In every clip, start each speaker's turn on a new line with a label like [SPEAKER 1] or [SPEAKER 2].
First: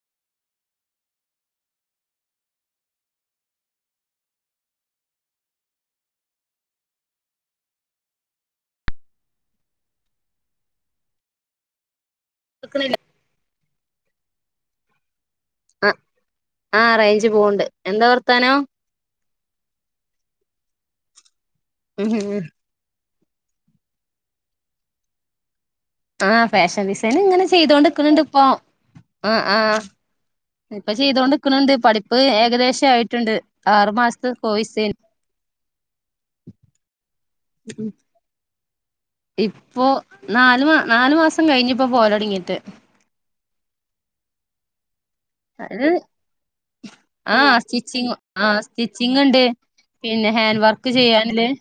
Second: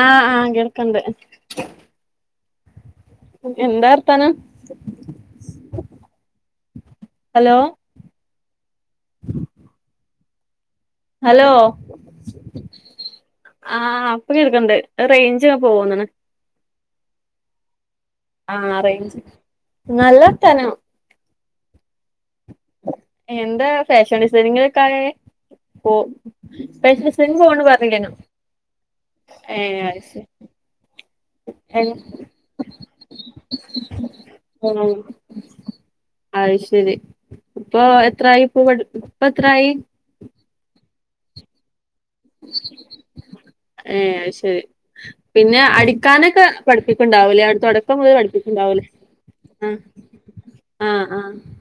[SPEAKER 1] ആഹ് ആഹ് കേൾക്ക്ണ്ട് എന്താ വർത്താനം, ഹലോ ഹലോ
[SPEAKER 2] കേക്ക്ണില്ലേ
[SPEAKER 1] ആഹ് അപ്പൊ എടുക്കണ്ട് അ റെയ്
[SPEAKER 2] ആഹ്
[SPEAKER 1] പോവുന്നുണ്
[SPEAKER 2] ആഹ് റേഞ്ച് പോവ്ണ്ട് എന്താ വർത്താനം
[SPEAKER 1] ആഹ് അറേഞ്ച് നല്ലർത്താനം
[SPEAKER 2] ഉ ഉ ഉ
[SPEAKER 1] എന്താ ഫാഷൻ ഡിസൈനിങ്ങിലൊക്കെ ആയി ഓ,
[SPEAKER 2] ആഹ്
[SPEAKER 1] ഫാഷൻ
[SPEAKER 2] ഡിസൈനിങ്
[SPEAKER 1] ഡിസൈനിങ്ങിൻ
[SPEAKER 2] ഇങ്ങനെ
[SPEAKER 1] പോണ
[SPEAKER 2] ചെയ്തോണ്ട്ക്ക്ണ്
[SPEAKER 1] പറഞ്ഞില്ലേനോ
[SPEAKER 2] ണ്ട് ഇപ്പൊ ആഹ്
[SPEAKER 1] ഏഹ്
[SPEAKER 2] ആഹ്
[SPEAKER 1] അയ് ശരി
[SPEAKER 2] ഇപ്പൊ ചെയ്തോണ്ടിക്ക്ണ്ട്, പഠിപ്പ് ഏകദേശം ആയിട്ടുണ്ട് ആറു മാസത്തെ കോയിസ്
[SPEAKER 1] ഉം
[SPEAKER 2] എയിനു
[SPEAKER 1] അത് ശരി ഇപ്പൊ എത്രായിപ്പോ പഠി എത്രായി
[SPEAKER 2] ഇപ്പോ നാലു മാ, നാലു മാസം കഴിഞ്ഞിപ്പോ ഇപ്പോ പോകലു തുടങ്ങിയിട്ട്
[SPEAKER 1] ഏഹ് അയ്ശരി പിന്നെ
[SPEAKER 2] അത്
[SPEAKER 1] അടിക്കാനൊക്കെ പഠിപ്പിക്കുണ്ടാവൂലേ
[SPEAKER 2] ആഹ്
[SPEAKER 1] അവിടെ തുടക്കം
[SPEAKER 2] സ്റ്റിച്ചിങ്
[SPEAKER 1] മുതല്
[SPEAKER 2] ആഹ്
[SPEAKER 1] പഠിപ്പിക്കുണ്ടാവൂലേ
[SPEAKER 2] സ്റ്റിച്ചിങ് ഇണ്ട് പിന്നെ ഹാൻഡ് വർക്ക് ചെയ്യാൻ ല്ലത്,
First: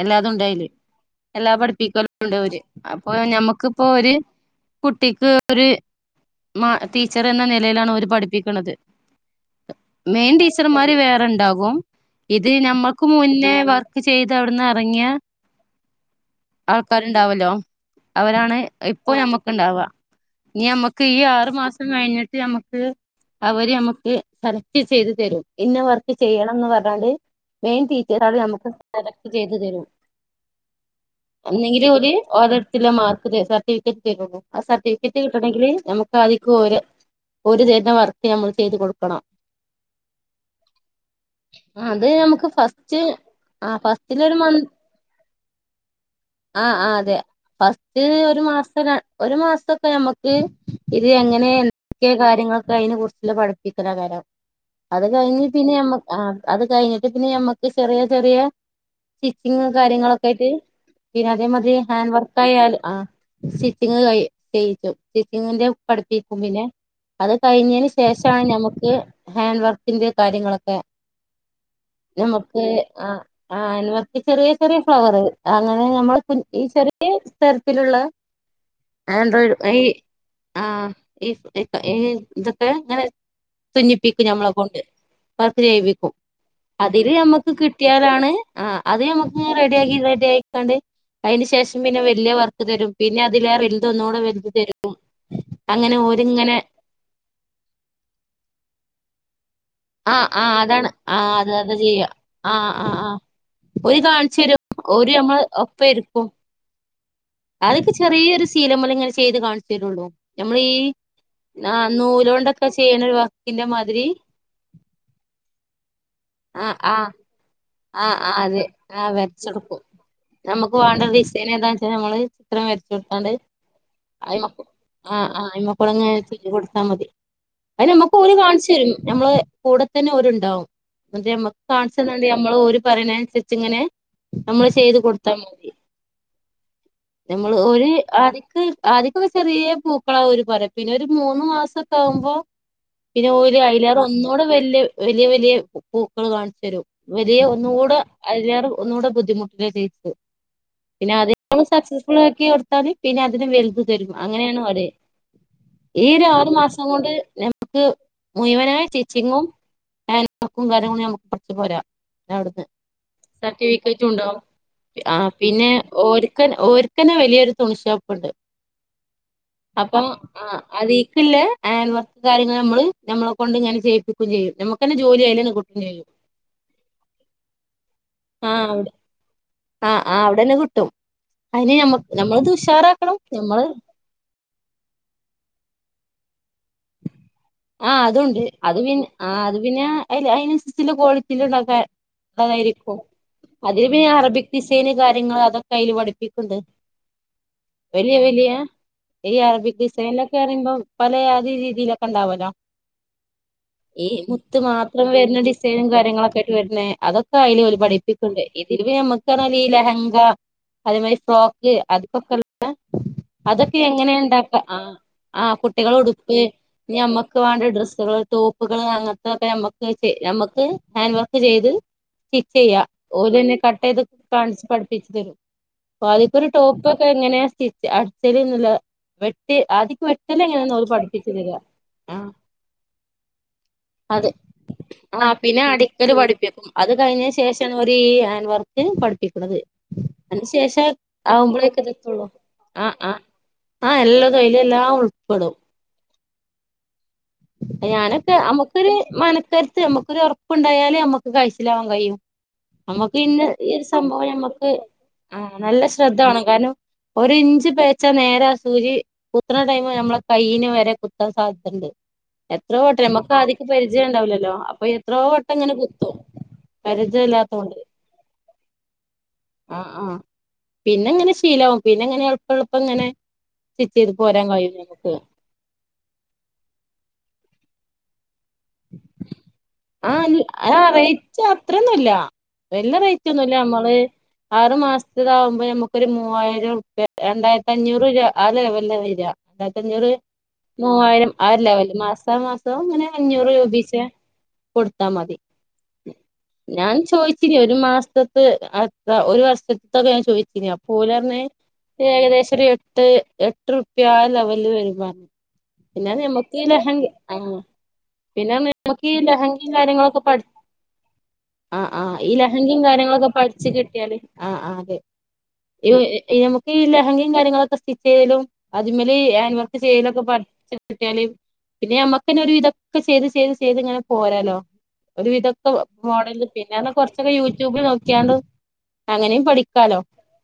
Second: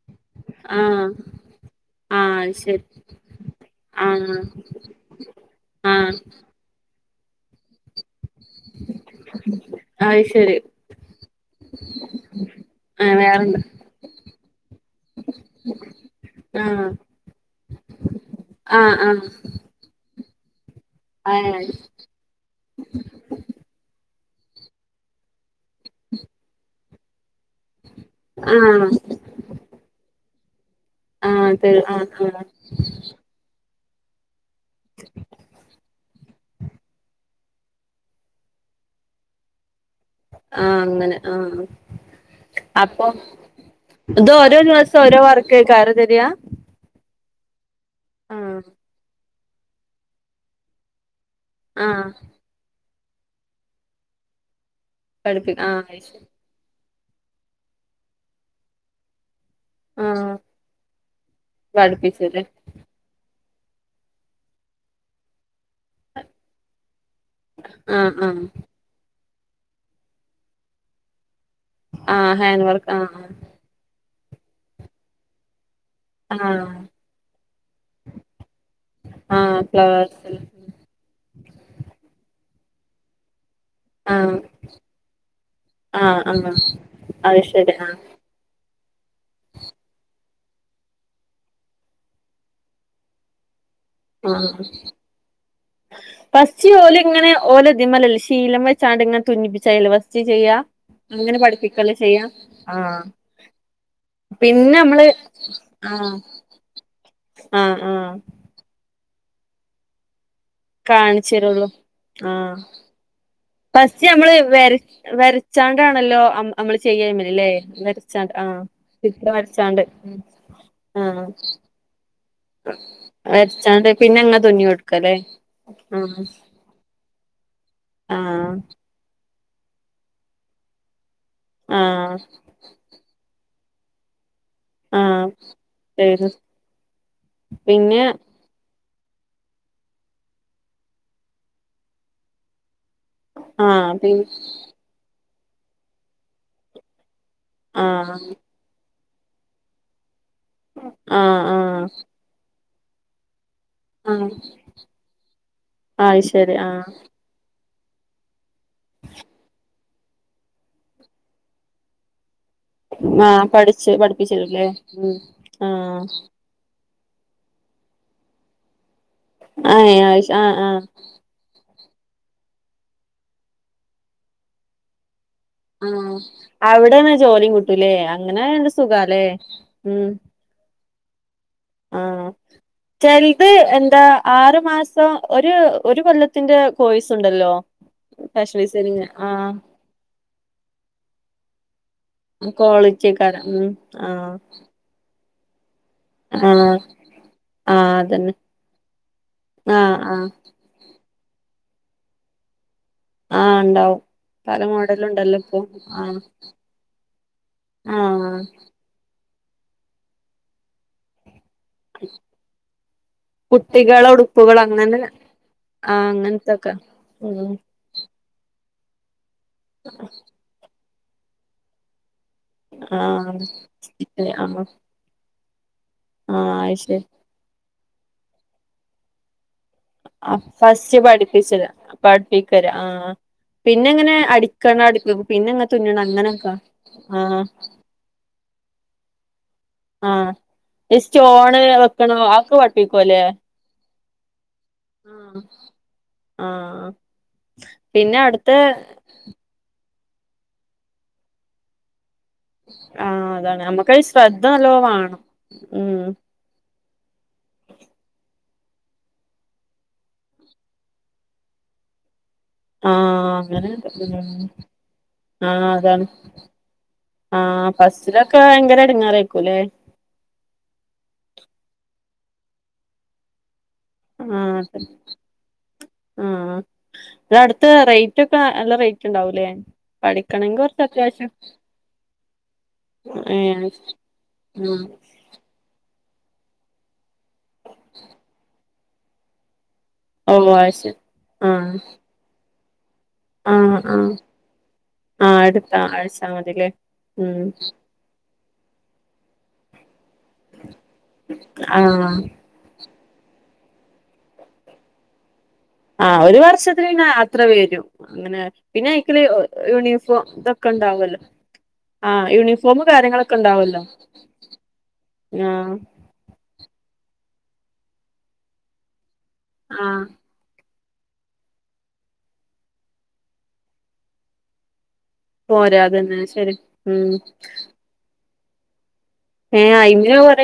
[SPEAKER 2] എല്ലാതും ഉണ്ടായി
[SPEAKER 1] ആഹ് ആഹ്
[SPEAKER 2] എല്ലാ പഠിപ്പിക്കല്ലുംണ്ട്
[SPEAKER 1] ആഹ് അത്
[SPEAKER 2] അവര്
[SPEAKER 1] ശരി
[SPEAKER 2] അപ്പൊ ഞമ്മുക്ക്പ്പോ ഒര്
[SPEAKER 1] ആഹ്
[SPEAKER 2] കുട്ടിക്ക് ഒരു
[SPEAKER 1] ആഹ്
[SPEAKER 2] മ ടീച്ചർ എന്ന നിലയിലാണ് അവര് പഠിപ്പിക്കണത്
[SPEAKER 1] അത്
[SPEAKER 2] മെയിൻ
[SPEAKER 1] ശരി
[SPEAKER 2] ടീച്ചറ്മാര് വേറെ ഉണ്ടാകും ഇത്
[SPEAKER 1] ആ
[SPEAKER 2] ഞമ്മൾക്ക് മുന്നേ
[SPEAKER 1] വേറെന്താ
[SPEAKER 2] വർക്ക് ചെയ്ത് അവിടുന്ന് ഇറങ്ങിയ ആൾക്കാരുണ്ടാവുല്ലോ അവരാണ്
[SPEAKER 1] ആഹ്
[SPEAKER 2] ഇപ്പൊ
[SPEAKER 1] ആഹ്
[SPEAKER 2] നമുക്ക് ക്ക്‌ണ്ടാവുക, ഇനി ഞമ്മുക്ക് ഈ ആറു
[SPEAKER 1] ആഹ്
[SPEAKER 2] മാസം കഴിഞ്ഞിട്ട് ഞമ്മുക്ക് അവര് നമ്മുക്ക് സെലക്ട് ചെയ്ത് തരും ഇന്ന വർക്ക് ചെയ്യണംന്ന് പറഞ്ഞാണ്ട് മെയിൻ ടീച്ചറത് നമുക്ക്
[SPEAKER 1] ആഹ് ആഹ്
[SPEAKER 2] സെലക്ട് ചെയ്തു തരും
[SPEAKER 1] ആഹ് തരും
[SPEAKER 2] ന്നെങ്കിലെ
[SPEAKER 1] ആഹ്
[SPEAKER 2] ഓര്
[SPEAKER 1] ആഹ് ആഹ്
[SPEAKER 2] ഒരെട് മാർക്ക് ത സർട്ടിഫിക്കറ്റ് തരുള്ളൂ ആ സർട്ടിഫിക്കറ്റ് കിട്ടണെങ്കില് ഞമ്മക്ക് ആദ്യം ക്ക് ഓര് ഓര് തരുന്ന വർക്ക് ഞമ്മൾ ചെയ്ത് കൊടുക്കണം
[SPEAKER 1] ആഹ് അങ്ങനെ ആഹ്
[SPEAKER 2] അത് നമുക്ക് ഫസ്റ്റ്
[SPEAKER 1] അപ്പം
[SPEAKER 2] ആ
[SPEAKER 1] ഇത്
[SPEAKER 2] ഫസ്റ്റിലൊരു മന്ത്
[SPEAKER 1] ഓരോ ദിവസം ഓരോ വർക്കയ്കാരം തരാ
[SPEAKER 2] ആഹ് ആഹ് അതെ ഫസ്റ്റ് ഒരു
[SPEAKER 1] ആഹ്
[SPEAKER 2] മാസത്തിന ഒരു മാസൊതൊക്കെ ഞമുക്ക് ഇത് എങ്ങനെ
[SPEAKER 1] ആഹ്
[SPEAKER 2] എന്തൊക്കെ കാര്യങ്ങൾ അതിനെ കുറിച്ചുള്ള പഠിപ്പിക്കൽ എയ്കാരം, അത് കഴിഞ്ഞ്
[SPEAKER 1] പഠിപ്പി
[SPEAKER 2] പിന്നെ
[SPEAKER 1] ആഹ്
[SPEAKER 2] ഞമ്മ
[SPEAKER 1] അത് ശരി
[SPEAKER 2] ആഹ് അത് കഴിഞ്ഞിട്ട് പിന്നെ ഞമ്മക്ക് ചെറിയ, ചെറിയ സ്റ്റിച്ചിങ് കാര്യങ്ങളൊക്കെ
[SPEAKER 1] ആഹ്
[SPEAKER 2] ആയിട്ട് പിന്നെ അതേമാതിരി ഹാൻഡ് വർക്ക്
[SPEAKER 1] പഠിപ്പിച്ചുല്ലേ
[SPEAKER 2] ആയാലും ആഹ് സ്റ്റിച്ചിങ് കായി ചെയ്യിക്കും സ്റ്റിച്ചിങ്ങിന്റെ പഠിപ്പിക്കും പിന്നെ കഴിഞ്ഞേന്
[SPEAKER 1] ആഹ്
[SPEAKER 2] ശേഷാണ്
[SPEAKER 1] ആഹ്
[SPEAKER 2] ഞമക്ക് ഹാൻഡ് വർക്കിന്റെ കാര്യങ്ങളൊക്കെ
[SPEAKER 1] ആഹ്
[SPEAKER 2] ഞമ്മക്ക്
[SPEAKER 1] ഹാൻഡ് വർക്ക്
[SPEAKER 2] ആഹ് ഹാൻഡ്‌വർക്ക് ചെറിയ ചെറിയ ഫ്ലവറ് അങ്ങനെ ഞമ്മള് ഈ
[SPEAKER 1] ആഹ്
[SPEAKER 2] ചെറിയ തരത്തിലുള്ള ആൻഡ്രോയിഡ്
[SPEAKER 1] ആഹ്
[SPEAKER 2] ഈ
[SPEAKER 1] ഫ്ലവേഴ്സില്
[SPEAKER 2] ആഹ് ഈ ഇതൊക്കെ ഇങ്ങനെ തുന്നിപ്പിക്കും
[SPEAKER 1] ആഹ്
[SPEAKER 2] ഞമ്മളെ കൊണ്ട് വർക്ക് ചെയ്യിപ്പിക്കും
[SPEAKER 1] ആഹ് ആഹ്
[SPEAKER 2] അതില്
[SPEAKER 1] അത്
[SPEAKER 2] നമ്മുക്ക്
[SPEAKER 1] ശരി ആഹ്
[SPEAKER 2] കിട്ടിയാലാണ് ആഹ് അത് നമുക്ക് റെഡിയാക്കി റെഡി ആയിക്കണ്ട് അതിന് ശേഷം പിന്നെ വലിയ വർക്ക് തരും പിന്നെ അതില് റിൽ ഇതൊന്നുകൂടെ വെ [unintelligible]
[SPEAKER 1] ആഹ്
[SPEAKER 2] തരും അങ്ങനെ ഓരിങ്ങനെ
[SPEAKER 1] ഫസ്റ്റ് ഓല് ഇങ്ങനെ ഓലതിമേല് ശീലം മ്മെ ചാടിങ്ങനെ തുന്നിപ്പിച്ച അതില്
[SPEAKER 2] ആ
[SPEAKER 1] ഫസ്റ്റ്
[SPEAKER 2] ആ
[SPEAKER 1] ചെയ്യാം
[SPEAKER 2] അതാണ് ആ
[SPEAKER 1] അങ്ങനെ
[SPEAKER 2] അത് അത്
[SPEAKER 1] പഠിപ്പിക്കല്ല ചെയ്യാ
[SPEAKER 2] ആ ആ
[SPEAKER 1] ആഹ്
[SPEAKER 2] ആ ഓര് കാണിച്ചു തരും
[SPEAKER 1] പിന്നെ നമ്മള്
[SPEAKER 2] ഓര് ഒപ്പം
[SPEAKER 1] ആഹ്
[SPEAKER 2] ഇരിക്കും അതൊക്കെ
[SPEAKER 1] ആഹ്
[SPEAKER 2] ചെറിയൊരു ശീലമേല് ഇങ്ങനെ ചെയ്ത് കാണിച്ചു തരുള്ളൂ നമ്മള് ഈ
[SPEAKER 1] കാണിച്ചരുള്ളൂ
[SPEAKER 2] ആ
[SPEAKER 1] ആഹ്
[SPEAKER 2] നൂലോണ്ടൊക്കെ ചെയ്യണ ഒരു വർക്കിന്റെ മാതിരി
[SPEAKER 1] ഫസ്റ്റ് നമ്മള് വര വര ചാണ്ടണല്ലോ
[SPEAKER 2] ആ
[SPEAKER 1] നമ്മള്
[SPEAKER 2] ആ
[SPEAKER 1] ചെയ്യയ്മല് ല്ലേ
[SPEAKER 2] ആഹ് അതെ ആഹ് വരച്ചെടുക്കും നമുക്ക് വേണ്ട
[SPEAKER 1] ആഹ്
[SPEAKER 2] ഡിസൈൻ ഏതാന്ന് വെച്ചാല് നമ്മള് ചിത്രം വരച്ച് കൊടുത്താണ്ട്
[SPEAKER 1] വരച്ചാണ്ട് പിന്നെ അങ്ങ് തുന്നി കൊടുക്കല്ലേ
[SPEAKER 2] ആ അയമകൂടെ
[SPEAKER 1] ആഹ്
[SPEAKER 2] സ്റ്റിച് കൊടുത്താ മതി അയന് നമ്മുക്ക് ഓര്
[SPEAKER 1] ആഹ്
[SPEAKER 2] കാണിച്ചു തരും ഞമ്മള് കൂടെ തന്നെ ഓരുണ്ടാവും എന്നേ [unintelligible] ഞമ്മക്ക് കാണിച്ച്
[SPEAKER 1] ആഹ്
[SPEAKER 2] ത ഞമ്മള് ഓര് പറയുന്നതിനനുസരിച്ചിങ്ങനെ ഞമ്മള് ചെയ്ത്
[SPEAKER 1] ആഹ്
[SPEAKER 2] കൊടുത്താ മതി
[SPEAKER 1] ശരി
[SPEAKER 2] നമ്മള് ഒരു
[SPEAKER 1] പിന്നെ
[SPEAKER 2] ആദിക്ക് ആദ്യോക്കൊക്കെ ചെറിയ പൂക്കളാവര് പറ പിന്നെ ഒരു മൂന്ന് മാസക്കാവുമ്പോ പിന്നെ ഓര്
[SPEAKER 1] ആഹ്
[SPEAKER 2] അയ്ലേറേ
[SPEAKER 1] പി
[SPEAKER 2] ഒന്നൂടെ വല്ല്യെ വലിയ വലിയ പൂക്കള് കാണിചെരും വലിയ ഒന്ന്കൂട
[SPEAKER 1] ആഹ്
[SPEAKER 2] അയ്ലേറേ ഒന്നുട ബുദ്ധിമുട്ട്ല്ല സൈസ് പിന്നെ അത് [inaudible]
[SPEAKER 1] ആഹ് ആഹ്
[SPEAKER 2] സക്സസ്ഫുള്ളാക്കി കൊടുത്താല് പിന്നെ അതിലും വല്ത് തരും
[SPEAKER 1] ആഹ്
[SPEAKER 2] അങ്ങനെണ് ഓര് ഈ
[SPEAKER 1] അത്
[SPEAKER 2] ഒരാറ്
[SPEAKER 1] ശരി ആഹ്
[SPEAKER 2] മാസങ്കൊണ്ട് ഞമ് മക്ക് മുയവനായ സ്റ്റിച്ചിങ്ങും ഹാൻഡർക്കും കാര്യങ്ങളും നമക്ക് പഠിച്ച് പോരാ അവ്ട്ന്ന്
[SPEAKER 1] ആഹ് പഠിച്ച്
[SPEAKER 2] സർട്ടിഫിക്കറ്റുണ്ടാവും
[SPEAKER 1] പഠിപ്പിച്ചരൂല്ലേ ഉം
[SPEAKER 2] ആ പിന്നെ ഓര് ഒര്ക്കന്നെ വലിയൊരു തുണിശോപ്പ്ണ്ട്
[SPEAKER 1] ആഹ്
[SPEAKER 2] അപ്പൊ
[SPEAKER 1] ആഹ്
[SPEAKER 2] അ
[SPEAKER 1] ആഹ്
[SPEAKER 2] അതീ ല്ലേ ഹാൻഡർക്കും കാര്യള് മ്മള് നമ്മളെ കൊണ്ടിങ്ങനെ ചെയ്യിപ്പിക്കുചെയ്യും നമുക്കന്നെ ജോലി അയ്ലൺ
[SPEAKER 1] ആ അവിടന്നെ ജോലിം കിട്ടുല്ലേ അങ്ങനായോണ്ട് സുഖ ല്ലേ ഉം
[SPEAKER 2] അവടന്നെ കിട്ടും അതിന് നമ്മ
[SPEAKER 1] ആഹ്
[SPEAKER 2] നമ്മളത് ഉഷാറാക്കണം
[SPEAKER 1] ചെൽത്
[SPEAKER 2] നമ്മള്
[SPEAKER 1] എന്താ ആറ് മാസം ഒരു ഒരു കൊല്ലത്തിന്റെ കോഴസ് ണ്ടല്ലോ
[SPEAKER 2] ആഹ് അതുണ്ട് അത് പിന്നെ ആ അത് പിന്നെ അയ്ല് അയ്നൻസരിച്ള്ള ക്വാളിറ്റില് [unintelligible]
[SPEAKER 1] കോളിറ്റ്യേക്കാരം ഉം ആഹ്
[SPEAKER 2] ഷീന് കാര്യങ്ങള് അതൊക്കയ്ല് പഠി സുണ്ട്
[SPEAKER 1] ആഹ് ആഹ്
[SPEAKER 2] വലിയ
[SPEAKER 1] അതന്നെ
[SPEAKER 2] വലിയ ഈ അറബിക്
[SPEAKER 1] ആഹ് ആഹ്
[SPEAKER 2] ഡിസൈലൊക്ക റയുമ്പോ പലേ യാതി രീതിലൊക്കെ ണ്ടാവലോ
[SPEAKER 1] ആഹ് ഉണ്ടാവും
[SPEAKER 2] ഈ മുത്ത്
[SPEAKER 1] പല
[SPEAKER 2] മാത്രം
[SPEAKER 1] മോഡലും ഉണ്ടല്ലോ
[SPEAKER 2] വരുണെ
[SPEAKER 1] ഇപ്പൊ
[SPEAKER 2] ഡിസൈനും
[SPEAKER 1] ആഹ്
[SPEAKER 2] കാര്യങ്ങളൊക്കായ്ട്ട് വരുണെ അതൊ ക്കയ്ല് ഓല്
[SPEAKER 1] ആഹ്
[SPEAKER 2] ഉപഠിപ്പിക്ക്ണ്ട് ഇതില് പ്പ ഞമ്മക്കർഞാല് ഈ ലെഹങ്ക അതേമാരി ഫ്രോക് അത് പക്കല് [inaudible] ല അതൊക്കെ
[SPEAKER 1] കുട്ടികളെ
[SPEAKER 2] എങ്ങനെ ണ്ടാക്ക
[SPEAKER 1] ഉടുപ്പുകൾ
[SPEAKER 2] ആ
[SPEAKER 1] അങ്ങനെ
[SPEAKER 2] ആ
[SPEAKER 1] ആഹ്
[SPEAKER 2] കുട്ടികളുടുപ്പ്
[SPEAKER 1] അങ്ങനത്തൊക്കെ
[SPEAKER 2] ഞമ്മക്ക്
[SPEAKER 1] ഉം
[SPEAKER 2] വാണ്ട ഡ്രുസ്സ്കള് ടോപ്കള് അങ്ങൻത്തക്കെ നമ്മക്ക് ചെ നമ്മക്ക് ഹാൻ വർക്ക് ചെയ്ത് കി ചെയ്യാ
[SPEAKER 1] ആഹ്
[SPEAKER 2] ഓരന്നെ കട്ടെയ്ത്
[SPEAKER 1] ആഹ്
[SPEAKER 2] കാൺച്
[SPEAKER 1] ആഹ്
[SPEAKER 2] പ ഠി ച്തരും പ്പാദ്യക്കൊരു ടോപ്
[SPEAKER 1] അയ്ശരി
[SPEAKER 2] ഒക്കെ എങ്ങനെയ സ്റ്റിച്ച് അട്ച്ചല് ന്നില്ല വെട് ആദിക്ക് വെട്ടലെങ്ങനെ ന്നോല് പഠിപ്പിച് തരാ
[SPEAKER 1] പട്പ്പിക്കല് ആ പിന്നെങ്ങനെ
[SPEAKER 2] അത്
[SPEAKER 1] അടിക്കണ [unintelligible]
[SPEAKER 2] ആഹ്
[SPEAKER 1] പിന്നെ ങ്ങനെ തുന്നണ
[SPEAKER 2] അടിക്കല്
[SPEAKER 1] അങ്ങനെക്കാ
[SPEAKER 2] പഠിപ്പിക്കും അത് കയ്ഞ്ഞ ശേഷണോരീ ആൻ വർക്ക് പഠിപ്പിക്ണത്
[SPEAKER 1] ആഹ്
[SPEAKER 2] അ [inaudible] ന് ശേഷ
[SPEAKER 1] ഈ സ്റ്റോണ്
[SPEAKER 2] ആവുമ്പളെ
[SPEAKER 1] വെക്കണോ
[SPEAKER 2] ഇതൊക്കെത്തൊള്ളൂ
[SPEAKER 1] അതൊക്കെ
[SPEAKER 2] അ ആ
[SPEAKER 1] പഠിപ്പിക്കുവല്ലേ
[SPEAKER 2] ആ എല്ലതു അയ്ലെല്ലാം ഉൾപ്പെടും
[SPEAKER 1] ആഹ് പിന്നെ
[SPEAKER 2] ഞാനൊക്കെ
[SPEAKER 1] അടുത്ത
[SPEAKER 2] അമ്ക്കൊര് മനക്കര്ത്ത് അമ്മക്കൊരൊറപ്ണ്ടായാല് അമ്മക്ക് കയ്ചിലാവാ കയ്യും നമ്മക്ക്
[SPEAKER 1] ആഹ്
[SPEAKER 2] ന്നെ
[SPEAKER 1] അതാണ്
[SPEAKER 2] ഈ ഒര്
[SPEAKER 1] നമ്മുക്കത്
[SPEAKER 2] സംഭവ
[SPEAKER 1] ശ്രദ്ധ
[SPEAKER 2] ഞമ്മക്ക്
[SPEAKER 1] നല്ലോ വേണം
[SPEAKER 2] ഉം നല്ല ശ്രദ്ധ വാണം കാരണം ഒരിഞ്ച് പേയച്ച നേര ആ സൂചി കുത്തണ ടൈമ് നമ്മള കൈയ്യിന് വരെ കുത്താൻ സാധ്യത ഇണ്ട് എത്രോ വട്ടം
[SPEAKER 1] ആഹ്
[SPEAKER 2] ഞമ്മക്കാദ്യോക്കെ
[SPEAKER 1] അങ്ങനെണ്ട് ഉം
[SPEAKER 2] പരിചയണ്ടാവലല്ലോ അപ്പൊ എത്രോ വട്ടം
[SPEAKER 1] ആഹ്
[SPEAKER 2] ഇങ്ങനെ
[SPEAKER 1] അതാണ്
[SPEAKER 2] കുത്തും
[SPEAKER 1] ആഹ്
[SPEAKER 2] പരിചയല്ലാത്തൊണ്ട്
[SPEAKER 1] ഫസ്റ്റിലൊക്കെ ഭയങ്കര എടങ്ങേറായിരിക്കൂല്ലേ
[SPEAKER 2] ആഹ് ആഹ് പിന്നെ ഇങ്ങനെ ശീലാവും പിന്നെ ഇങ്ങനെ എൾപ്പെൾപ്പ ഇങ്ങനെ സ്റ്റിച്ച് ചെയ്ത് പോരാൻ
[SPEAKER 1] ആഹ്
[SPEAKER 2] കഴിയും
[SPEAKER 1] അതെന്നെ
[SPEAKER 2] നമുക്ക്
[SPEAKER 1] ആഹ് ഇങ്ങളട്ത്ത് റേ റ്റൊക്ക നല്ല റേറ്റ് ഇണ്ടാവൂലേ
[SPEAKER 2] ആഹ്
[SPEAKER 1] പഠിക്കണെങ്കി കൊർച്ചാത്യാവശ്യം
[SPEAKER 2] വെല്ലേ റേറ്റൊന്നുല്ല നമ്മള് ആറ്
[SPEAKER 1] ആഹ്
[SPEAKER 2] മാസ താവുമ്പ മ്മക്കൊര് മൂവ്വായിരം രണ്ടായിരത്തഞ്ഞൂറ് ആ ലെവൽല വര ണ്ടായ്രത്തഞ്ഞൂറ്
[SPEAKER 1] ഓ അത് ശരി
[SPEAKER 2] മൂവായിരം ആ
[SPEAKER 1] ആഹ്
[SPEAKER 2] ഒര്ലെവല് മാസമാസ ഇങ്ങനെ ഞ്ഞൂറ്
[SPEAKER 1] ആഹ്
[SPEAKER 2] രൂപി ച്ചെ
[SPEAKER 1] ആഹ്
[SPEAKER 2] കൊട്ത്താ മതി
[SPEAKER 1] ആഹ് അടുത്ത ആഴ്ച മതില്ലേ
[SPEAKER 2] ഞാൻ
[SPEAKER 1] ഉം
[SPEAKER 2] ചോദിച്ചിന് ഒരു മാസ്ത് പ്പ് ന്ത ഒരു വർഷത്തൊക്കെ ഞാൻ ചോയ്ച്ചിന് അപ്പൊലറഞ്
[SPEAKER 1] ആഹ്
[SPEAKER 2] ഒരേകദേശോരെ എട്ട് എ എട്ട്രൂപ്യാ ആ ലെവലെരു റഞ്ഞ പിന്നെ
[SPEAKER 1] ആഹ് ഒരു
[SPEAKER 2] നമക്കീ ലഹ
[SPEAKER 1] വർഷത്തിലിന്നെ അത്ര
[SPEAKER 2] ആഹ്
[SPEAKER 1] വരും അങ്ങനെ
[SPEAKER 2] പിന്നെ നമക്കീ
[SPEAKER 1] അയിക്ക്‌ല്
[SPEAKER 2] ലഹങ്കീ കാര്യങ്ങളൊക്കെ
[SPEAKER 1] യൂണിഫോം
[SPEAKER 2] പഠ
[SPEAKER 1] ഇതൊക്കെ ഉണ്ടാവല്ലോ
[SPEAKER 2] ആഹ് ആ ഈ ലഹങ്കയും കാര്യങ്ങളൊക്കെ പഠിച്ചു കിട്ടിയാല് ആ ആ അതെ
[SPEAKER 1] ആഹ്
[SPEAKER 2] ന [unintelligible] ഈ ലെഹങ്കയും കാര്യങ്ങളൊക്കെ സ്റ്റിച്ച് ചെയ്തലും അതി മേല ഈ ആനിേഴ
[SPEAKER 1] ആഹ്
[SPEAKER 2] ചെയ്തലൊക്കെ പഠ് മറ്റ പിന്നെ അമ്മക്കന ഒരു ഇതൊക്കെ ചെയ്ത് ചെയ്ത് ചെയ്ത് ഇങ്ങനെ പോരാലോ ഒരുവിധൊക്കെ
[SPEAKER 1] പോരാ അതന്നെ
[SPEAKER 2] മോഡല
[SPEAKER 1] ശരി
[SPEAKER 2] പിന്നെന്ന
[SPEAKER 1] ഉം
[SPEAKER 2] കൊറച്ചൊക്കെ യൂട്യൂബിൽ നോക്കിയാണ്ട് അങ്ങനെയും
[SPEAKER 1] ഏഹ അയി
[SPEAKER 2] പഠിക്കാലോ
[SPEAKER 1] കൊറ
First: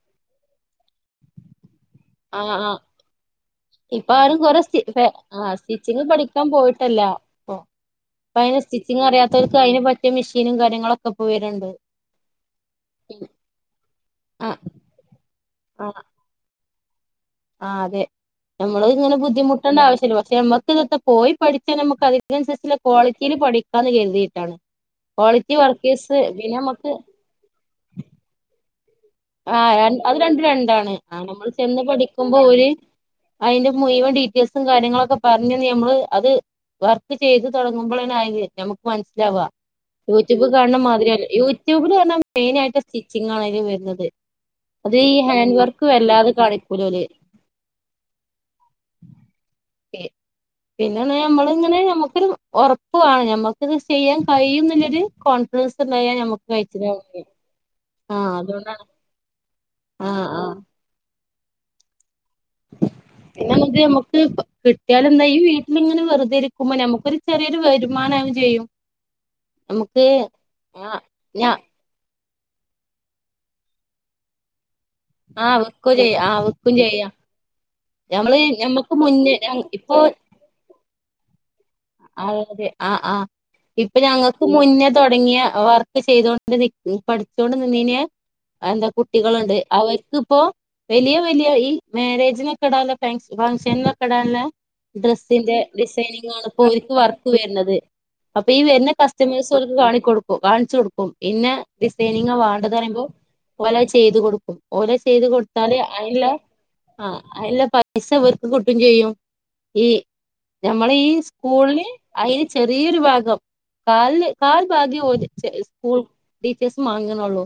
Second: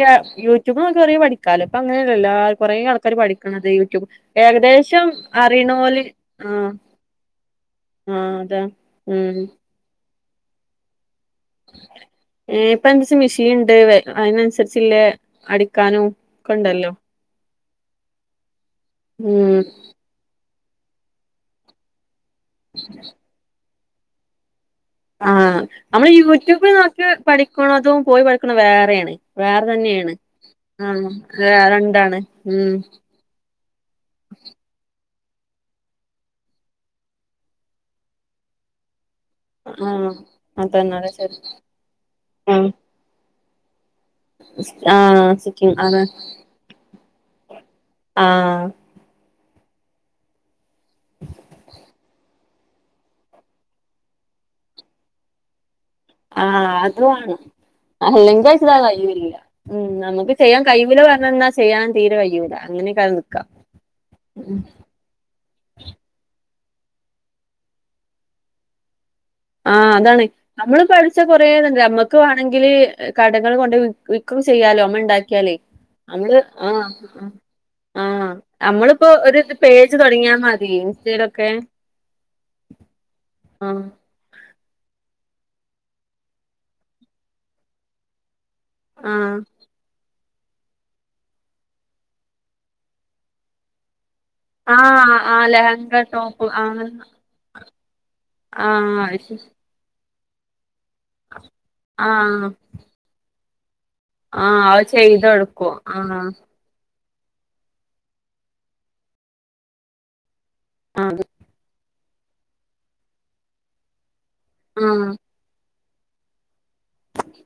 [SPEAKER 1] യൂട്യൂബ് നൊക്കെ പറയാ പഠിക്കാലോ അപ്പൊ അങ്ങനെയല്ല കുറേ ആൾ
[SPEAKER 2] ഇപ്പ ആരും കൊറെ്
[SPEAKER 1] അറിയണോല്
[SPEAKER 2] സ്റ്റിച്ചിങ് പഠിക്കാൻ
[SPEAKER 1] ആഹ്
[SPEAKER 2] പോയിട്ടല്ല ഇപ്പ
[SPEAKER 1] ആഹ്
[SPEAKER 2] അതിന്
[SPEAKER 1] അതാ
[SPEAKER 2] സ്റ്റിച്ചിങ്
[SPEAKER 1] ഉം
[SPEAKER 2] അറിയാത്തവർക്ക് അതിനന് പറ്റിയ മെഷീനും കാര്യങ്ങളും ഒക്കെ ഇപ്പോ വരുണ്ടുണ്ട്
[SPEAKER 1] ഏ ഇപ്പ എന്താച്ചാ മെഷീൻ ഉണ്ട്
[SPEAKER 2] ആഹ്
[SPEAKER 1] അതിനനുസരിച്ചില്ലേ അടിക്കാനോ ഒക്കെ ഇണ്ടല്ലോ
[SPEAKER 2] ആ അതെ നമ്മള് ഇങ്ങനെ
[SPEAKER 1] ഉം
[SPEAKER 2] ബുദ്ധിമുട്ടേണ്ട ആവശ്യമില്ല പക്ഷെ നമ്മക്ക് ഇതൊ പോയി പഠിച്ചാ നമുക്ക്തി എ എൻ എസിലെ കോളിറ്റിയിലെ പഠിക്കാന്ന് കരുതിയിട്ടാണ് ക്വാളിറ്റി
[SPEAKER 1] ആഹ് നമ്മള്
[SPEAKER 2] വർക്കേഴ്സ് പിന്നെ
[SPEAKER 1] യൂട്യൂബിൽ
[SPEAKER 2] നമുക്ക്
[SPEAKER 1] നോക്കി പഠിക്കണോ അതും പോയി പഠിക്കണോ വേറെയാണ്
[SPEAKER 2] ആ
[SPEAKER 1] വേറെ തന്നെയാണ്
[SPEAKER 2] അത് രണ്ടും രണ്ടാണ് ആ
[SPEAKER 1] അത്
[SPEAKER 2] നമ്മൾ ചെന്ന്
[SPEAKER 1] രണ്ടാണ്
[SPEAKER 2] പഠിക്കുമ്പോ ഓല്
[SPEAKER 1] ഉം
[SPEAKER 2] അതിന്റെ മുഴുവൻ ഡീറ്റെയിൽസും കാര്യങ്ങളൊക്കെ പറഞ്ഞഞ് നമ്മള് അത് വർക്ക് ചെയ്ത് തുടങ്ങുമ്പോൾ നമുക്ക് മനസ്സിലാവവാ
[SPEAKER 1] ആ
[SPEAKER 2] യൂട്യൂബ് കാണുന്ന
[SPEAKER 1] അതന്നെ അതെ
[SPEAKER 2] മാതിരില്ല
[SPEAKER 1] ശരി
[SPEAKER 2] യൂട്യൂബില് കാ മെയിൻ
[SPEAKER 1] ആ
[SPEAKER 2] ആയിട്ട് സ്റ്റിച്ചിങ് ആണ് അയില് വരുന്നത് അത്
[SPEAKER 1] ആ
[SPEAKER 2] ഈ ഹാൻഡ്
[SPEAKER 1] സ്റ്റിച്ചിങ്
[SPEAKER 2] വർക്ക്
[SPEAKER 1] ആണ്
[SPEAKER 2] വല്ലാതെ കാണിക്കൂലോ അല്ലേ
[SPEAKER 1] ആ
[SPEAKER 2] [inaudible] പിന്നെണ നമ്മളിങ്ങനെ നമുക്കൊരു ഉറപ്പാണ് നമ്മുക്ക് ഇത് ചെയ്യാൻ കഴിയും എന്ന് ഇല്ലെരു കോ [unintelligible]
[SPEAKER 1] ആഹ് അത് വാണ്
[SPEAKER 2] ആഹ്
[SPEAKER 1] അല്ലെങ്കി
[SPEAKER 2] അതുകൊണ്ടാണ്
[SPEAKER 1] ച് [unintelligible] ഉം
[SPEAKER 2] ആഹ്
[SPEAKER 1] നമുക്ക്
[SPEAKER 2] ആഹ്
[SPEAKER 1] ചെയ്യൻ കയൂല പറഞ്ഞന്നാ ചെയ്യാൻ തീരെ കയ്യൂല
[SPEAKER 2] പിന്നെ ഞമ്മക്ക് ഞമ്മക്ക് കി കിട്ടിയാല് എന്താ ഈ വീട്ടിലിങ്ങെ വെറുതെ ഇരിക്കുമ്പോ നമുക്കൊരു ചെറിയൊരു വരുമാനം ആവും ചെയ്യും
[SPEAKER 1] ആഹ്
[SPEAKER 2] നമുക്ക്
[SPEAKER 1] അതാണ് നമ്മള്
[SPEAKER 2] ആഹ്
[SPEAKER 1] പഠിച്ച
[SPEAKER 2] ഞാ
[SPEAKER 1] കൊറേണ്ട് ഞമ്മ വാണെങ്കിൽ കടകളിൽ കൊണ്ട് വിക്കെക്കെ ചെയ്യാലോ ഞമ്മ ഉണ്ടാക്കിയാലേ
[SPEAKER 2] ആഹ് വിക്കും ചെയ്യാം
[SPEAKER 1] നമ്മള്
[SPEAKER 2] വിക്കും
[SPEAKER 1] ആഹ്
[SPEAKER 2] ചെയ്യാം
[SPEAKER 1] ആഹ്
[SPEAKER 2] ഞമ്മള് ഞമ്മക്ക്
[SPEAKER 1] നമ്മളിപ്പോ
[SPEAKER 2] മുന്നേ
[SPEAKER 1] ഒരു പേജ്
[SPEAKER 2] ഇപ്പൊ
[SPEAKER 1] തുടങ്ങിയാൽ മതി ഇൻസ്റ്റയിലൊക്കെ
[SPEAKER 2] അതെ അതെ ആഹ് ആഹ്
[SPEAKER 1] ആഹ്
[SPEAKER 2] ഇപ്പൊ ഞങ്ങക്ക് മുന്നേ തൊടങ്ങിയ വർക്ക് ചെയ്തൊണ്ട് പഠിച്ചോണ്ട് നിന്നീന്യെ അഹ് എന്താ
[SPEAKER 1] ആഹ്
[SPEAKER 2] കുട്ടികള്ണ്ട്. അവർക്കിപ്പോ വലിയ വലിയ ഈ മാരേജിനൊക്കെ ഇടാല്ല ഫ ഫംഗ്ഷനൊക്കെ ഇടാൻല്ല.
[SPEAKER 1] ആഹ് ആഹ്
[SPEAKER 2] ഡ്രസ്സിന്റെ
[SPEAKER 1] ലെഹങ്ക
[SPEAKER 2] ഡിസൈനിങ്
[SPEAKER 1] ടോപ്പ്
[SPEAKER 2] ആണ്.
[SPEAKER 1] ആഹ്
[SPEAKER 2] ഓൽക്ക് വർക്ക് വര്ന്നത്. അപ്പൊ ഈ വരുന്ന
[SPEAKER 1] ആഹ് അത് ശരി
[SPEAKER 2] കസ്റ്റമേഴ്സ് കാണിക്ക കൊടുക്കും കാണിച്ചു കൊടുക്കും. ഇന്നെ ഡിസൈനിങ്ങാ
[SPEAKER 1] ആഹ്
[SPEAKER 2] വേണ്ടത് പറയുമ്പം. ഓല അത് ചെയ്തു കൊടുക്കും.
[SPEAKER 1] ആഹ് അത്
[SPEAKER 2] ഓല ചെയ്തു
[SPEAKER 1] ചെയ്തൊടുക്കും
[SPEAKER 2] കൊടുത്താല്
[SPEAKER 1] ആഹ്
[SPEAKER 2] അയ്ന്ല്ലെ. ആ അയ്ല്ല പൈസ ഓർക്ക് കിട്ടും ചെയ്യും. ഈ ഞമ്മള ഈ
[SPEAKER 1] ആഹ്
[SPEAKER 2] സ്കൂള്ന് അതിന് ചെറിയൊരു ഭാഗം കാല് കാൽ ഭാഗ്യം
[SPEAKER 1] ആഹ്
[SPEAKER 2] ഓല് സ്കൂൾ ടിച്ചേയ്സ് മാങ് നൊള്ളു.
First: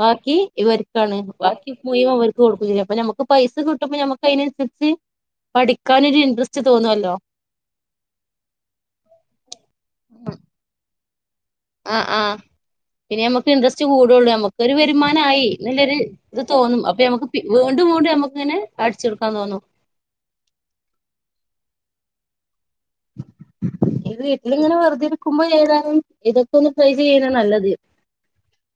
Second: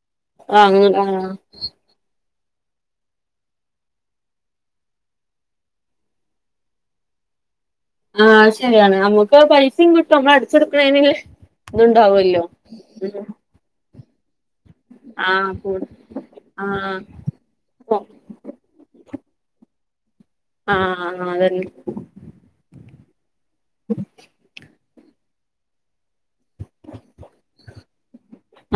[SPEAKER 2] ബാക്കി
[SPEAKER 1] ആഹ്
[SPEAKER 2] ഇവർക്കാണ്
[SPEAKER 1] ആഹ്
[SPEAKER 2] ബാക്കി മുഴ്വൻ ഇവർ കൊടുക്ക [unintelligible] അപ്പ ഞമക്ക് പൈസ കിട്ടുമ്പ ഞമക്കയ്ന് കിട്ടി പഠിക്കാനൊരു ഇൻട്രസ്റ്റ് തോന്നല്ലോ.
[SPEAKER 1] ആഹ് ശെരിയാണ് അമ്മുക്ക് പൈസിം കിട്ടും. നമ്മള് അടിച്ചെടുക്ക്ണേന്.
[SPEAKER 2] ആഹ് ആഹ് പിന്നെ നമ്മുക്ക് ഇൻട്രസ്റ്റ് കൂടൊള്ളൂ ഞമ്മക്ക്. ഒരു വരുമാന ആയി.
[SPEAKER 1] ആഹ് കൂടും
[SPEAKER 2] ഇന്ന്ള്ളൊരു ഇത് തോന്നും അപ്പൊ നമക്ക്
[SPEAKER 1] ആഹ്
[SPEAKER 2] വീണ്ടും വീണ്ടും നമ്മുക്കിനെ അടിച്ചെടുക്കാൻ തോന്നും.
[SPEAKER 1] ആഹ് ആഹ് അതെന്നെ
[SPEAKER 2] [inaudible] ഇത് വീട്ടിലിങ്ങനെ വെറുതെരിക്കുമ്പോ ഏതാനും ഇതൊക്കെ ഒന്ന് ട്രൈ ചെയ്യ്ണ നല്ലത്.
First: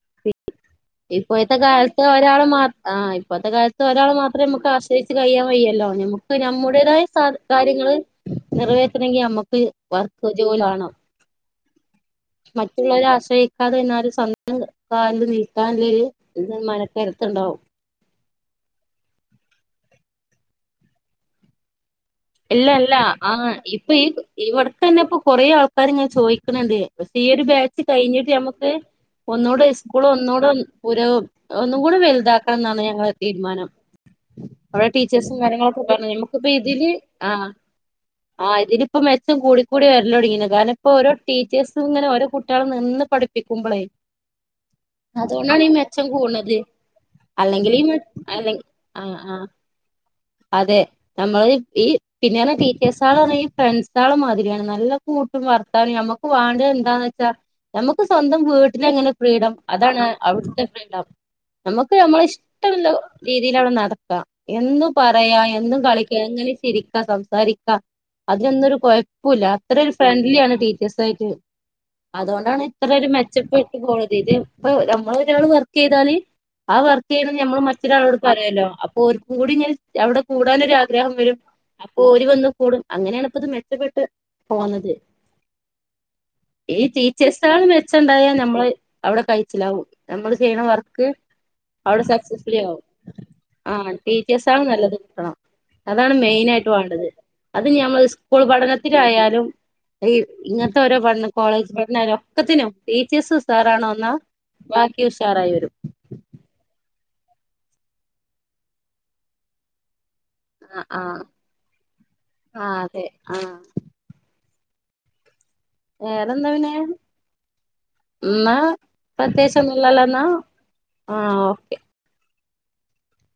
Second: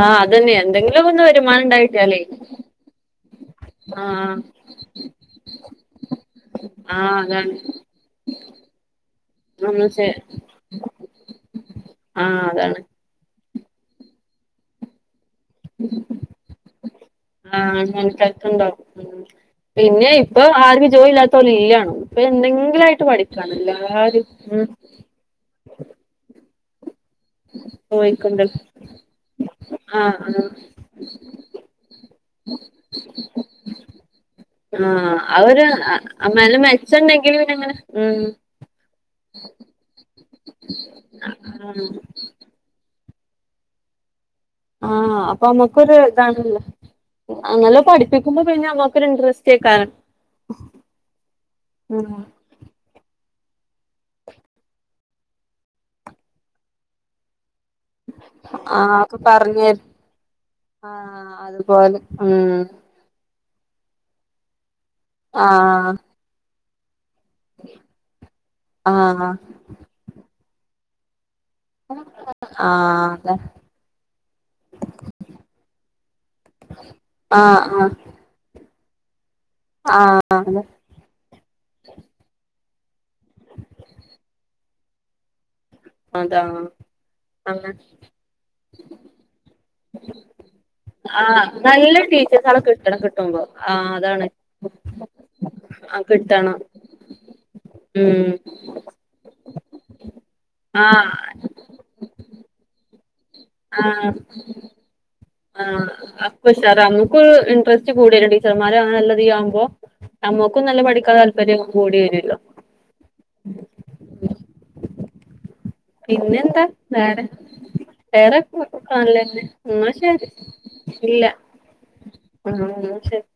[SPEAKER 1] ആഹ് അതന്നെ എന്തെങ്കിലും ഒന്ന്
[SPEAKER 2] ഇപ്പോഴത്തെ
[SPEAKER 1] വരുമാനം
[SPEAKER 2] കാലത്ത്
[SPEAKER 1] ഉണ്ടായിട്ടാലേ
[SPEAKER 2] ഒരാള് മാ ആ ഇപ്പത്തെ കാലത്ത് ഒരാൾ
[SPEAKER 1] ആഹ്
[SPEAKER 2] മാത്രേ നമക്ക് ആശ് രി കഴിയാൻ വയ്യല്ലോ. നമുക്ക് നമ്മുടേതായ
[SPEAKER 1] ആഹ്
[SPEAKER 2] കാ
[SPEAKER 1] അതാണ്
[SPEAKER 2] കാര്യങ്ങള് നിറവേ.. ങ്കിൽ ഞമ്മക്ക്
[SPEAKER 1] ഒന്ന് ചെ
[SPEAKER 2] വർക്ക് ജോലാണം.
[SPEAKER 1] ആഹ് അതാണ്
[SPEAKER 2] മറ്റുള്ളവരെ ആശ്രയിക്കാതെ നിന്നാല് സ്വന്തം കാൽ നിൽ
[SPEAKER 1] ആനത്തക്ക്ണ്ടോ? ഉം പിന്നെ ഇപ്പൊ ആർക്കും ജോലി ഇല്ലാതോല് ഇല്ലാണും. ഇപ്പ
[SPEAKER 2] ഇല്ല
[SPEAKER 1] എന്തെങ്കിലും
[SPEAKER 2] ഇല്ല
[SPEAKER 1] ആയിട്ട്
[SPEAKER 2] ആ
[SPEAKER 1] പഠിക്കാണ്
[SPEAKER 2] ഇപ്പൊ ഈ
[SPEAKER 1] എല്ലരും ഉം.
[SPEAKER 2] ഇവിടക്ക് തന്നെ ഇപ്പൊ കൊറേ ആൾക്കാര് ഇങ്ങനെ ചോദിക്ക്ണ് ഇണ്ട്. ഈയൊരു ബാച്ച് കഴിഞ്ഞിട്ട്
[SPEAKER 1] പോയിക്കൊണ്ട്
[SPEAKER 2] ഞമ്മക്ക് ഒന്നൂടി സ്കൂൾ
[SPEAKER 1] ആഹ് ആഹ്
[SPEAKER 2] ഒന്നൂടെ.. പുരൊ ഒന്നും കൂടി വല്താക്കണം ന്നാണ് ഞങ്ങളെ തീരുമാനം. അവിടെ
[SPEAKER 1] ആഹ്
[SPEAKER 2] ടീച്ചേഴ്സും
[SPEAKER 1] അതൊരു
[SPEAKER 2] കാര്യങ്ങളൊക്കെ പറ്ഞ്ഞു. നമ്മുക്കിപ്പ
[SPEAKER 1] നല്ല
[SPEAKER 2] ഇതില്..
[SPEAKER 1] മെച്ചണ്ടെങ്കിൽ
[SPEAKER 2] ആഹ്
[SPEAKER 1] പിന്നെ അങ്ങനെ ഉം
[SPEAKER 2] ആഹ് ഇതില് ഇപ്പോ മെച്ചം കൂടി കൂടി വരലൊടങ്ങീന് കാര്ണം ഇപ്പോ ഓരോ ടീച്ചേഴ്സും
[SPEAKER 1] ആഹ്
[SPEAKER 2] ഇങ്ങനെ. ഒരു കുട്ട്യേളെ നിന്ന് പഠിപ്പിക്കുമ്പളേ
[SPEAKER 1] ആഹ് അപ്പൊ
[SPEAKER 2] അതുകൊണ്ടാണ്
[SPEAKER 1] നമ്മുക്കൊരു
[SPEAKER 2] മെച്ചം കൂട്ണത്.
[SPEAKER 1] ഇതാണല്ലോ
[SPEAKER 2] അല്ലെങ്കില് ഈ
[SPEAKER 1] നല്ലോ
[SPEAKER 2] മെ
[SPEAKER 1] പഠിപ്പിക്കുമ്പോ
[SPEAKER 2] അല്ലെ
[SPEAKER 1] പിന്നെ നമ്മുക്കൊരു
[SPEAKER 2] ആഹ് ആഹ്.
[SPEAKER 1] ഇൻട്രസ്റ്റ് ആക്കാരം
[SPEAKER 2] അതെ നമ്മള് ഈ
[SPEAKER 1] ഉം
[SPEAKER 2] പി ഞാനെ ടീച്ചേഴ്സാളാണ് ഈ ഫ്രണ്ട്സേ ളമാതിരിയാണ്. നല്ല കൂട്ടും വർത്താനും നമ്മുക്ക് വാണ്ട്യ എന്താന്ന് വെച്ചാ.. നമുക്ക് സ്വന്തം വീട്ടില്
[SPEAKER 1] ആഹ്
[SPEAKER 2] എങ്ങനെ
[SPEAKER 1] ഒക്കെ
[SPEAKER 2] ഫ്രീഡം.
[SPEAKER 1] പറഞ്ഞ്
[SPEAKER 2] അതാണ് അവിടുത്തെ ഫ്രീഡം.
[SPEAKER 1] ആഹ്
[SPEAKER 2] നമുക്ക്
[SPEAKER 1] അതുപോലെ
[SPEAKER 2] നമ്മള ഇഷ്ടം
[SPEAKER 1] ഉം
[SPEAKER 2] [unintelligible] ല്ല.. രീതിയിലാണ് നടക്ക എന്തും പറയാ എന്തു
[SPEAKER 1] ആഹ്
[SPEAKER 2] കളിക്ക എങ്ങനിം ചിരിക്ക സം സാരിക്കാ അതിനൊന്നു ഒരു
[SPEAKER 1] ആഹ്
[SPEAKER 2] കൊഴപ്പുല്ല. അത്ര ഒരു ഫ്രണ്ട്ലി ആണ് ടീച്ചേഴ്സ് ആയിട്ട്. അതോണ്ടാണ് ഇത്ര
[SPEAKER 1] ആഹ്
[SPEAKER 2] ഒരു
[SPEAKER 1] അതെ
[SPEAKER 2] മെച്ചപ്പെട്ട് പോയത്. ഇത് ഇപ്പ നമ്മൾ ഒരാള് വർക്ക് ചെയ്താല്.. ആ വർക്ക് ചെയ്യണം ഞമ്മൾ
[SPEAKER 1] ആഹ് ആഹ്
[SPEAKER 2] മറ്റൊരാളോട് പറയല്ലോ. അപ്പൊ ഓര് കൂടി ഇഞ്ഞഹ് അവിടെ
[SPEAKER 1] ആഹ്
[SPEAKER 2] കൂടാനൊരു ആഗ്രഹം വെരും. അപ്പൊ ഓര് വന്ന് കൂടും. അങ്ങനെയാണ് ഇപ്പത് മെച്ചപ്പെട്ട് പോന്നത്.
[SPEAKER 1] അതാ
[SPEAKER 2] ഈ ടീച്ചേഴ്സാള്
[SPEAKER 1] അങ്ങനെ
[SPEAKER 2] മെച്ചെണ്ടായാൽ നമ്മള് അവിടെ കയ്ച്ചിലാവും. നമ്മള് ചെയ്യ്ണ വർ.
[SPEAKER 1] ആഹ് നല്ല
[SPEAKER 2] അവിടെ സക്സസ്ഫുളി
[SPEAKER 1] ടീച്ചേഴ്സാളെ
[SPEAKER 2] ആകും
[SPEAKER 1] കിട്ടണം കിട്ടുമ്പോ
[SPEAKER 2] ആ
[SPEAKER 1] ആഹ് അതാണ്
[SPEAKER 2] ടീച്ചേഴസേള് നല്ലത് കിട്ടണം.
[SPEAKER 1] ആഹ്
[SPEAKER 2] അതാണ് മെയിൻ
[SPEAKER 1] കിട്ടണം
[SPEAKER 2] ആയിട്ട് വാണ്ടത്. അത് ഞമ്മൾ
[SPEAKER 1] ഉം
[SPEAKER 2] സ്കൂൾ പഠനത്തിലായാലും. ഈ ഇങ്ങൻത്തെ ഓരോ
[SPEAKER 1] ആഹ്
[SPEAKER 2] പഠന കോളേജ് പഠനര ഒക്കത്തിനും. ടീച്ചേസും ഉസാറാണോ എന്നാ
[SPEAKER 1] ആഹ്
[SPEAKER 2] വാക്കി ഷാറായി വരും.
[SPEAKER 1] പ ഉഷാർ നമുക്ക് ഇൻറസ്റ്റ് കൂടിയലും ടീച്ചർമാര് അന നല്ലതീ ആവുമ്പോ. നമ്മുക്കും നല്ല
[SPEAKER 2] ആഹ്
[SPEAKER 1] പഠിക്കാൻ
[SPEAKER 2] ആഹ്
[SPEAKER 1] താല്പര്യം കൂടി വരൊല്ലോ.
[SPEAKER 2] ആഹ് അതെ ആഹ് വേറെന്താ
[SPEAKER 1] പിന്നെന്താ
[SPEAKER 2] പിന്നെ
[SPEAKER 1] വേറെ. വേറെ
[SPEAKER 2] എന്നാ
[SPEAKER 1] ക്കൊ നല്ലേന്നെ ന്നാ
[SPEAKER 2] പ്രത്യേകിച്ചൊന്നുല്ലല്ലോ എന്നാ
[SPEAKER 1] ശരി ഇല്ല.
[SPEAKER 2] ആഹ്
[SPEAKER 1] ആഹ് ശരി